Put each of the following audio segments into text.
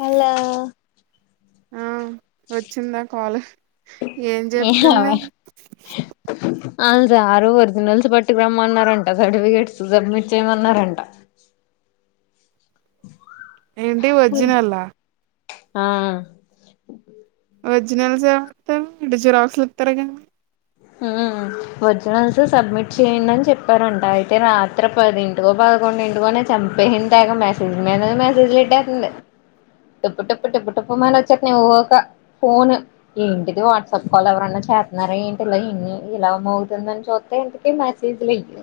మల్లా ఆ వచ్చింద కాలు ఏం చెప్తుం [unintelligible] అళ్ళు రారు ఒరిజినల్స్ పట్టుకు రమ్మ అన్నారంట సర్టిఫికేట్స్ సబ్మిట్ చేయమన్నారంట ఏంటి ఒర్జినల్లా ఆ ఒరిజినల్స్ ఏవరితారు [unintelligible] జిరాక్స్లుతారు గానీ ఒరిజినల్స్ సబ్మిట్ చేయండి చెప్పారంట అయితే రాత్రి పదింటికో పడుకోం [inaudible] చంపేయింది తేగ మెసేజ్ మీద మెసేజ్లు ట్టేసింది టప్పు టప్పు టప్పు టప్పు మని వచేస్తున్నాయ్ ఓ ఒక ఫోన్ ఏంటిది వాట్సాప్ కాల్ ఎవరన్నా చేతున్నారా ఏంటి ని ఇలా మోగుతుందని చుస్తే ఇంతకి నా చేతులో ఎ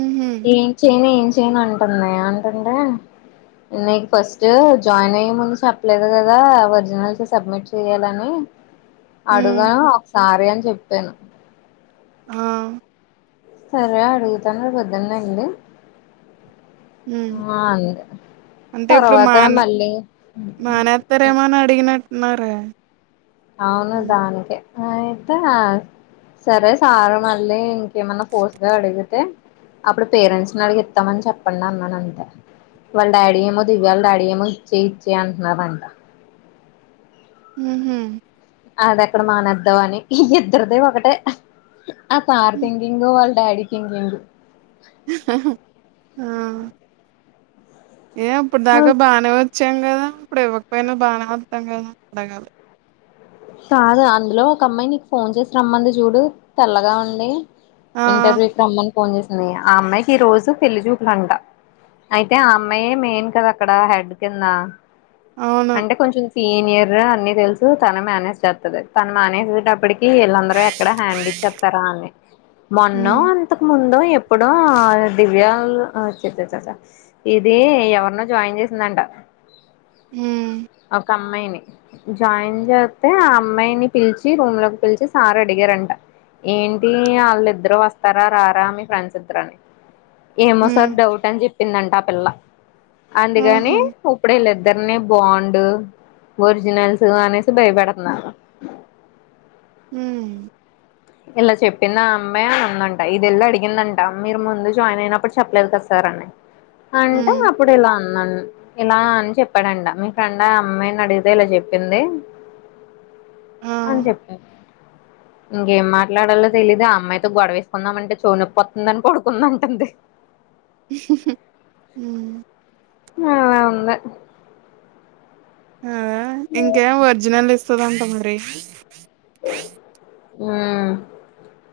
ఉహు ఏం చేయను ఏం చేయను అంటుంది అంటుంటే నీకు ఫస్ట్ జాయిన్ అయ్యే ముందు చెప్పలేదు కదా ఒరిజినల్స్ సబ్మిట్ చేయ్యాలని ఉ అడుగా ఒకసారి అని చెప్పాను ఆ సరే అడుగుతాను [unintelligible] ఉ [unintelligible] అంటే ఇప్పుడు తర్వాత మాన మళ్ళీ మానేత్తారేమోని అడిగినట్టున్నారే అవును దానికే అయితే సరే సారు మళ్ళీ ఇంకేమన్నా ఫోర్స్ గా అడిగితే అప్పుడు పేరెంట్స్ ని అడిగి ఇస్తామని చెప్పండి అన్నాడు అంతే వాళ్ళ డాడీ ఏమో దివ్య వాళ్ళ డాడీ ఏమో ఇచ్చే ఇచ్చే అంటున్నారంట ఉ హు అది అక్కడ మానేదమని ఇద్దరిది ఒకటే ఆ సార్ థింకింగ్ వాళ్ళు డాడి థింకింగు ఆ ఏ ఇప్పుడు దాక బాగనే వచ్చాం కదా ఇప్పుడు ఇవ్వకపోయినా బానే వస్తాం కదా అడగాలి కాదు అందులో ఒక అమ్మాయి నీకు ఫోన్ చేసి రమ్మంది చూడు తెల్లగా ఉంది ఆ ఇంటర్వ్యూకి రమ్మని ఫోన్ చేసింది ఆ అమ్మాయికి ఈ రోజు పెళ్లి చూపులంట అయితే ఆ అమ్మాయే మెయిన్ కదా అక్కడ హెడ్ కింద అవును అంటే కొంచెం సీనియర్ అన్ని తెలుసు తన మేనేజ్ చేస్తది తను మనేజ్టప్పటికి వీళ్ళందరూ ఎక్కడ హ్యాండ్ ఇచేస్తారా అని ఉ మొన్నో అంతకు ముందో ఎప్పుడో ఆ దివ్య చా చ చ ఇది ఎవరినో జాయిన్ చేసిందంట ఉ ఒక అమ్మాయిని జాయిన్ చే అయితే ఆ అమ్మాయిని పిలిచి రూమ్ లోకి పిలిచి సారు అడిగారంట ఏంటి వాళ్ళు ఇద్దరు వస్తార రారా మీ ఫ్రెండ్స్ ఇద్దరుఅని ఏమో ఉ సార్ డౌట్ అని చెప్పిందంట ఆ పిల్ల అందుకని ఆహా ఇప్పుడే [unintelligible] ఇద్దర్ని బాన్డ్ ఒరిజినల్స్ అనేసి బయటపెడ్తునారు ఉ ఇలా చెప్పింది అమ్మాయి అని అందంట ఇది వెళ్ళి అడిగిందంట మీరు ముందు జాయిన్ అయినప్పుడు చెప్పలేదు కదా సార్ ఉ అంటే అప్పుడు ఇల ఇలా అని చెప్పాడంట మీ ఫ్రెండ్ ఆ అమ్మాయిని అడిగితే ఇలా చెప్పింది ఆ అని చెప్పి ఇంకేం మాట్లాడాలో తెలియదు ఆ అమ్మాయితో గొడవేసుకుందామంటే చెవిన్నోపేతుందని పడుకున్న అంటుంది మ్మ్ అ ఉంది అ ఇంకేం ఒరిజినల్ ఇస్తదంటా మరి మ్మ్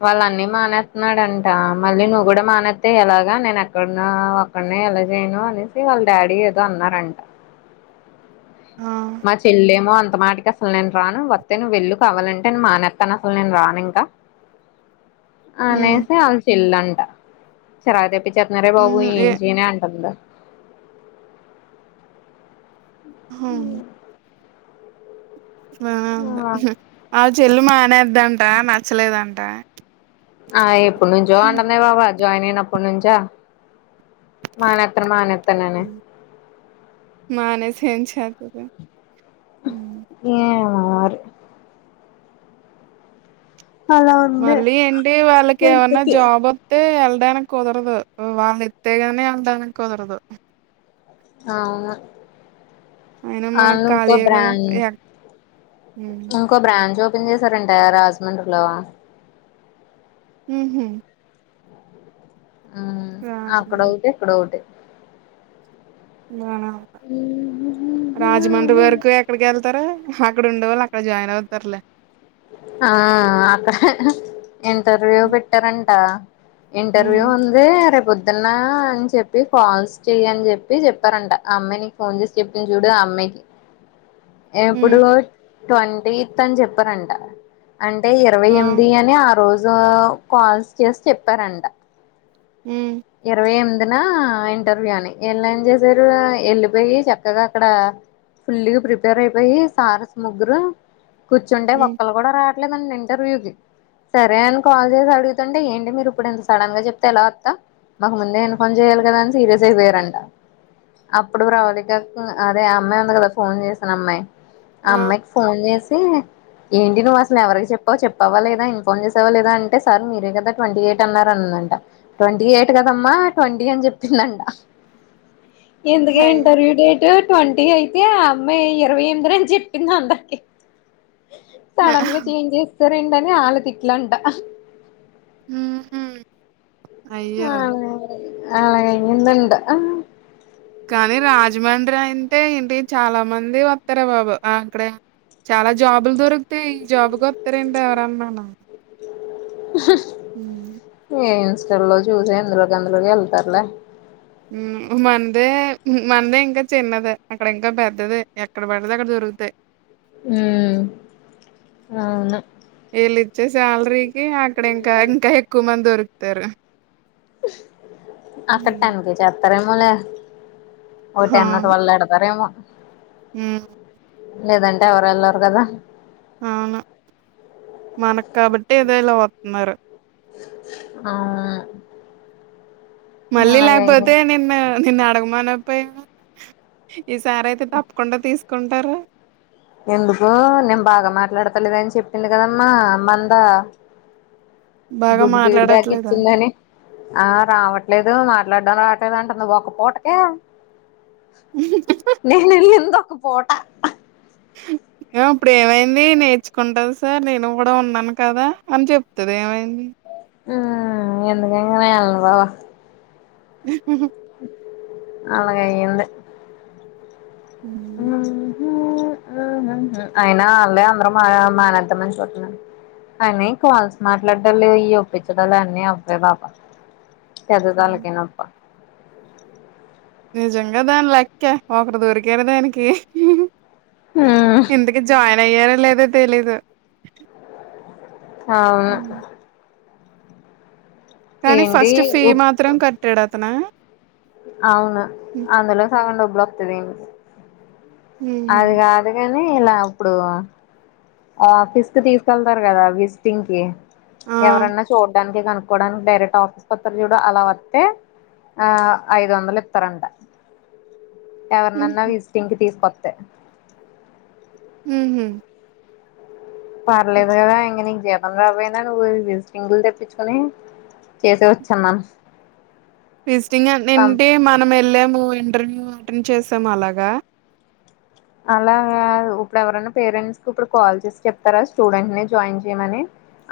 వాళ్ళ అన్ని మానేస్తున్నాడంట మళ్ళీ నువ్వు కూడా మానేతే ఎలాగా నేను ఎక్కడన్నా ఒక్కడినే ఎలా చేయను అనేసి వాళ్ళ డాడీ ఏదో అన్నారంట ఆ మా చెల్లలేమో అంత మాటికి అసలు నేను రాను వస్తే నువ్వు వెళ్ళు కావాలంటే మానెస్తను అసలు నేను రాను ఇంకా ఉమ్ అనేసే అళ చెల్లంట చిరాక్ తెప్ చెప్తున్నారే బాబు ఉహు ఏ ఏంచయనే అంటుంది మ్మ్ ఆ ఆ చెల్లు మానేద్దంట నచ్చలేదంట ఆ ఎప్పుడు నుంచో అంటందె బాబు అ జాయిన్ అయినప్పుడు నుంచా మానేత్ర మానేత్ర మానేసి ఏం చెత్తది ఆరు అలా ఉంది మళ్ళీ ఏంటి వాళ్ళకి ఏమన్నా జాబ్ వస్తే డానికి కుదరదు వాళ్ళ ఎస్తతేగానే వేలడానికి కుదరదు అవును అయినా మనకు అలు ఇంకో ఖాళీయే కదా బ్రాడ్ ఎక్ ఇకో బ్రాంచ ఓపెన్ చేసారంటే రాజమండ్రిలో హ్మ్ మ్మ్ అక్కడ రాజమండ్రి ఒకటి ఇక్కడ ఒకటి బనా రాజమండ్రి వరకు ఎక్కడికి వెళ్తారు అక్కడ ఉండేళ్ అక్కడ జాయిన్ అవుతారులే ఆ అక్కడ ఇంటర్వ్యూ పెట్టారంట ఇంటర్వ్యూ ఉమ్ ఉంది రేపోద్దు డున్నా అని చెప్పి కాల్స్ చెయ్యి అని చెప్పి చెప్పారంట అమ్మాయి నీకు ఫోన్ చేసి చెప్పిన చూడు ఆ అమ్మాయికి ఉమ్ ఇప్పుడు ట్వంటీత్ అని చెప్పారంట అంటే ఇరవై ఆ ఎనిమిది అని ఆ రోజు కాల్స్ చేసి చెప్పారంట హ్మ్ ఇరవై ఎనిమి అదనా ఇంటర్వ్యూ అని ఎళ్ళ ఏం చేసారు ఎళ్ళిపోయి చక్కగా అక్కడ ఫుల్లి ప్రిపేర్ అయిపోయి సారస ముగగురు కూర్చుంటే హ్మ్. రావట్లేద్ అంటా ఇంటర్వ్యూకి సరే అని కాల్ చేసి అడుగుతుంటే ఏంటి మీరు ఇప్పుడు ఇంత సడన్ గా చెప్తే ఎలా వస్తా మాకు ముందే ఇన్ఫోమ్ చేయాలి కదా అని సీరియస్ అయిపోయారంట అప్పుడు ప్రవళిక అదే అమ్మాయి ఉంది కదా ఫోన్ చేసిన అమ్మాయి ఆ! అమ్మాయికి ఫోన్ చేసి ఏంటి నువ్వు అసలు ఎవరికి చెప్పావు చెప్పవవా లేదా ఇన్ఫార్మ్ చేసావా లేదా అంటే సార్ మీరే కదా ట్వంటీ ఎయిట్ అన్నారు అనింది ట్వంటీ ఎయిట్ కదమ్మా ట్వంటీ అని చెప్పిందంటా ఎందుకే హాయ్. ఇంటర్వ్యూ డేట్ ట్వంటీ అయితే ఆ అమ్మాయి ఇరవై ఎనిమిది అని చెప్పింది అందరికి సడన్ గా చేంజ్ చేస్తారండి అని ఆళ తిట్లంట మ్మ్ హ్మ్ ఆ ఆలాగైందంట ఆ కానీ రాజమండ్రి అయింటే ఏంటి చాలా మంది వస్తారా బాబు అక్కడే చాలా జాబులు దొరికుతాయి ఈ జాబుకు వస్తారెంటి ఎవరన్నాను హ ఇన్స్టా లో చూసే అందులోకి అందులోకి వెళ్తారులే మనదే మనదే ఇంకా చిన్నదే, అక్కడ ఇంకా పెద్దదే, ఎక్కడ పడితే అక్కడ దొరుకుతాయ్. ఉహ్ అవును వచ్చే సాలరీకి అక్కడ ఇంకా ఇంకా ఎక్కువ మంది దొరుకుతారు. హ్మ్. అకట్టానికి చెత్రమోనే ఓ టెన్ టవ్వేల్ ఎడతారేమో ఉహ్ లేదంటే ఎవర్ ఏళ్లర్ గదా అవును మనకు కాబట్టి ఏదో ఇలా వంతున్నారు. అవు మళ్ళీ లేకపోతే నీను నిన్ను అడగమన్నా పోయిరు. ఈ సారి అయితే తప్పకుండా తీసుకుంటారో ఎందుకు నేన్ బాగా మాట్లాడతలేద్ అని చెప్పింది కదమ్మా మందా బాగా గుడ్ బిడ్ మాట్లాడట్లేదా దగిచ్చిందని. ఆ రావట్లేదు, మాట్లాడడం రావట్లేదు, అంటుంది ఒక పూటకే. నేహిలిలిందా ఒక పోట ఎవ్ ఇప్పుడు ఏమైంది నేర్చుకుంటది సార్, నేను కూడా ఉన్నాను, కదా అని చెప్తుంది ఏవైంది. హు ఎందుక్ ఇంగా ఏళ్లన్ గదా హుహ్ అలాగైది హ్మ్. నాహో ఓ అయినా అళ్ళే అందరు మా మన ఎంతమందితోని ఉన్నారు. అని కాల్స్ మాట్లాడట లేవ్ ఈ ఒప్పించడాలు అన్నీ అబ్బే బాబా పెద్ద హ్మ్. దళ్క్ ఇనొప్పా నిజంగా దాని లెక్క ఒకడు దొరికారు దానికి ఇంతకీ జాయిన్ అయ్యారో లేదో తెలీదు. అవును హ్మ్. కానీ ఏంటి ఫస్ట్ ఫీ ఉప్పు మాత్రం కట్టాడ్ అతను అవును అందులో సగం డబ్బులు వత్తాది ఇనికి హుహు. అది గాదు గాని ఇలా అప్పుడు ఆ ఫిస్క్ తీసుకెళ్తారు కదా విజటింగ్ కి ఆ ఎవరన్నా చూడాన్ చే కనుక్కకోవడానికి డైరెక్ట్ ఆఫీస్క్ వత్తారు చూడు అలా వస్తే ఆ ఐదు వందలు ఇత్తరట ఎవరినన్నా విజిటింగ్ కి తీసుకొత్ ఉహూహ్ పర్లేదు గాదా ఇంగాని జీపం రాబోయినా నువ్వు విజిటింగులు తెప్పించుకుని చేసే వచ్చన్నాన్. విజిటింగ్ అన్ ఏంటే మనం వెళ్ళాము ఇంటర్వ్యూ అటెండ్ చేసాము అలాగా అలా గాదు ఇప్పుడు ఎవరనా పేరెంట్స్కి ఇప్పుడు కాల్ చేసి చెప్తారా. స్టూడెంట్నీ జాయిన్ చేయమని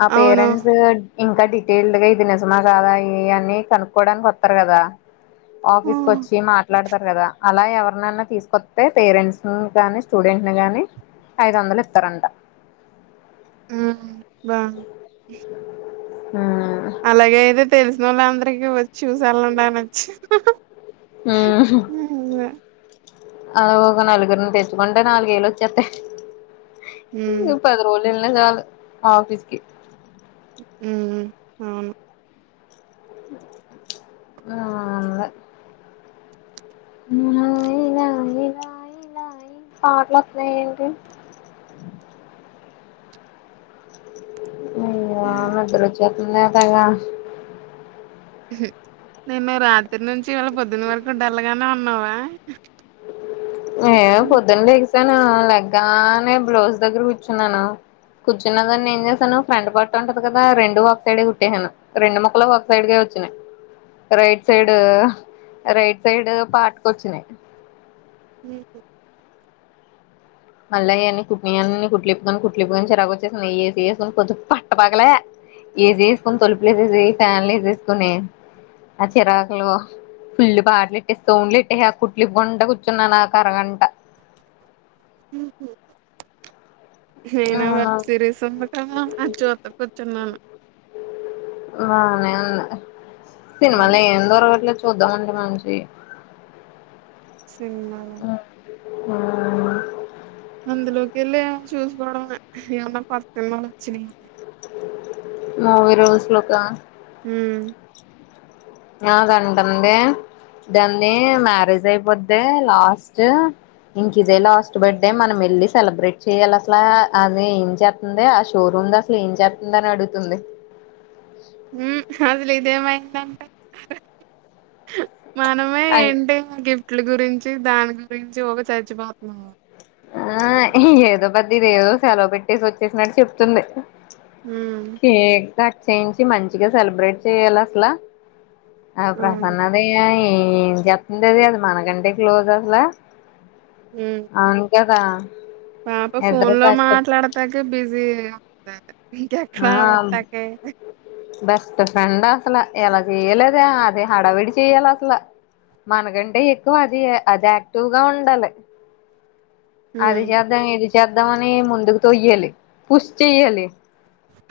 ఆ అవును పేరెంట్స్ హోడ్ ఇంకా డీటెయిల్డ్ గా, ఇది నిజమా కాదా ఇయ్ అని కనుక్కోవడానికి వత్తారు కదా. ఆఫీస్క్ ఆ! వచ్చి మాట్లాడతారు కదా, అలా ఎవరినైనా తీసుకొతే పేరెంట్స్ నువ్ గాని, స్టూడెంట్ని గాని, ఐదు వందలు ఇంతరంట. హు బాను హుహ్ ఉమ్ అలాగైతే తెలిసినోళ్లు అందరికిీ వ చూస్ ఏళ్ళండ్ అనొచ్చు. ఇంగా ఆ ఒక నలుగురిని తెచ్చుకుంటే నాలుగు వేలు వచ్చేతాయ్. హ్మ్. ఇంగ్ పది రోల్ ఏళ్లగాలు ఆఫీస్కి ఉహూహ్ అవును నాదే మూలాయి లాయి లాయి లాయి లాయి పెట్లోతునాయేంటి. [inaudible] అయ్యా నిద్రవచిస్తుంది నేను రాత్రి నుంచి మళ్ళ పొద్దున్న వరకు ండ డల్ గా వినవా ఏ పొద్దున్న లేగిసాను లె్గా అనే బ్లౌజ్ దగ్గర కూర్చున్నాను కూర్చున్న దాన్నన్ని ఏం చేసాను ఫ్రండ్ పట్టు ఉంటది కదా రెండు వక్ సైడ్ కుట్టేేశాను రెండు మక్కల ఒక side right side right side పాట్క వచ్చినాయి [inaudible] మళ్ళ అవి కుట్న అన్న నీ కుట్లులిిప్పుకొని కుట్లిప్పుకొని చిరగగా వచ్చేసి నేసిేసుకని కొద్ది పట్టపక్కలే తలుపులు తొలుపులుసి ఫ్యామిలీ ఆ చిరాకులు ఫుల్లి పాటలు పెట్టే సౌండ్లు పెట్టే ఆ కుట్లు ఇంట కూర్చున్నానుకు అరగంట హహ నేనా వెబ్ సిరీస్ ఉంది కదా అ జుత కూర్చున్నాను అన్న హ్మ్. సినిమలో ఆమె లైవ్ [unintelligible] సినిమాద ఆ అందులోకి వెళ్ళి చూసుకోవడం ఏమన్నా కొత్త సినిమా వచ్చినాయి మూవీ రూల్స్ హ ఆ కంటంటే [unintelligible] మ్యారేజ్ అయిపోద్ది లాస్ట్ ఇంక ఇదేలా లాస్ట్ బర్త్డే మనం వెళ్ళి సెలబ్రేట్ చెయ్యాలి అసలా అది ఏం చేస్తుంది ఆ షోరూమ్ ఉంది అసలు ఏం చేస్తుందని అడుగుతుంది [unintelligible] మనమే ఆ ఏంటి గిఫ్ట్ల గురించి దాని గురించి ఒక చచ్చిపోతున్నాము ఆ ఏదో పేద ఇది ఏదో సెలవు పెట్టేసి వచ్చేసినట్టు చెప్తుంది అ కేక్ కట్ చేయించి మంచిగా సెలబ్రేట్ చెయాలి అసలా ఆ అవును. ప్రసన్నత ఏం చెప్పంది అది అది మనకంటే క్లోజ్ అసలా హ ఇకా పాప ఫోన్ లో మాట్లాడతాక బిజీ ఇంకా ఎక్కడ ఆ వస్తాయి బెస్ట్ ఫ్రెండ్స్ అసలు ఎలా చెయలేద అదే హడావిడి చెయ్యాల అసలు మనకంటే ఎక్కువ అది అది యాక్టివ్గా ఉండాలి హ్మ్. అది చేద్దాం ఇది చేద్దాం అని ముందుకుతీయాలి పూష్ చెయ్యాలి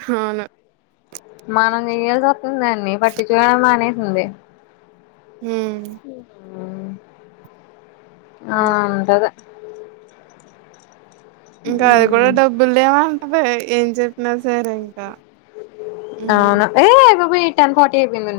అవును మనం చెయయాల్సి వస్తుంది అాన్నన్ని పట్టి చూడడం మానేసింది హ్మ్. ఉ ఆ హ్మ్. అంతదే ఇంకా అది కూడా డబ్బులు ఏమంటది ఏం చెప్పినా సరే ఇంకా హ్మ్. అవునా ఏ అ పోయి టెన్ ఫోటీ అయిపో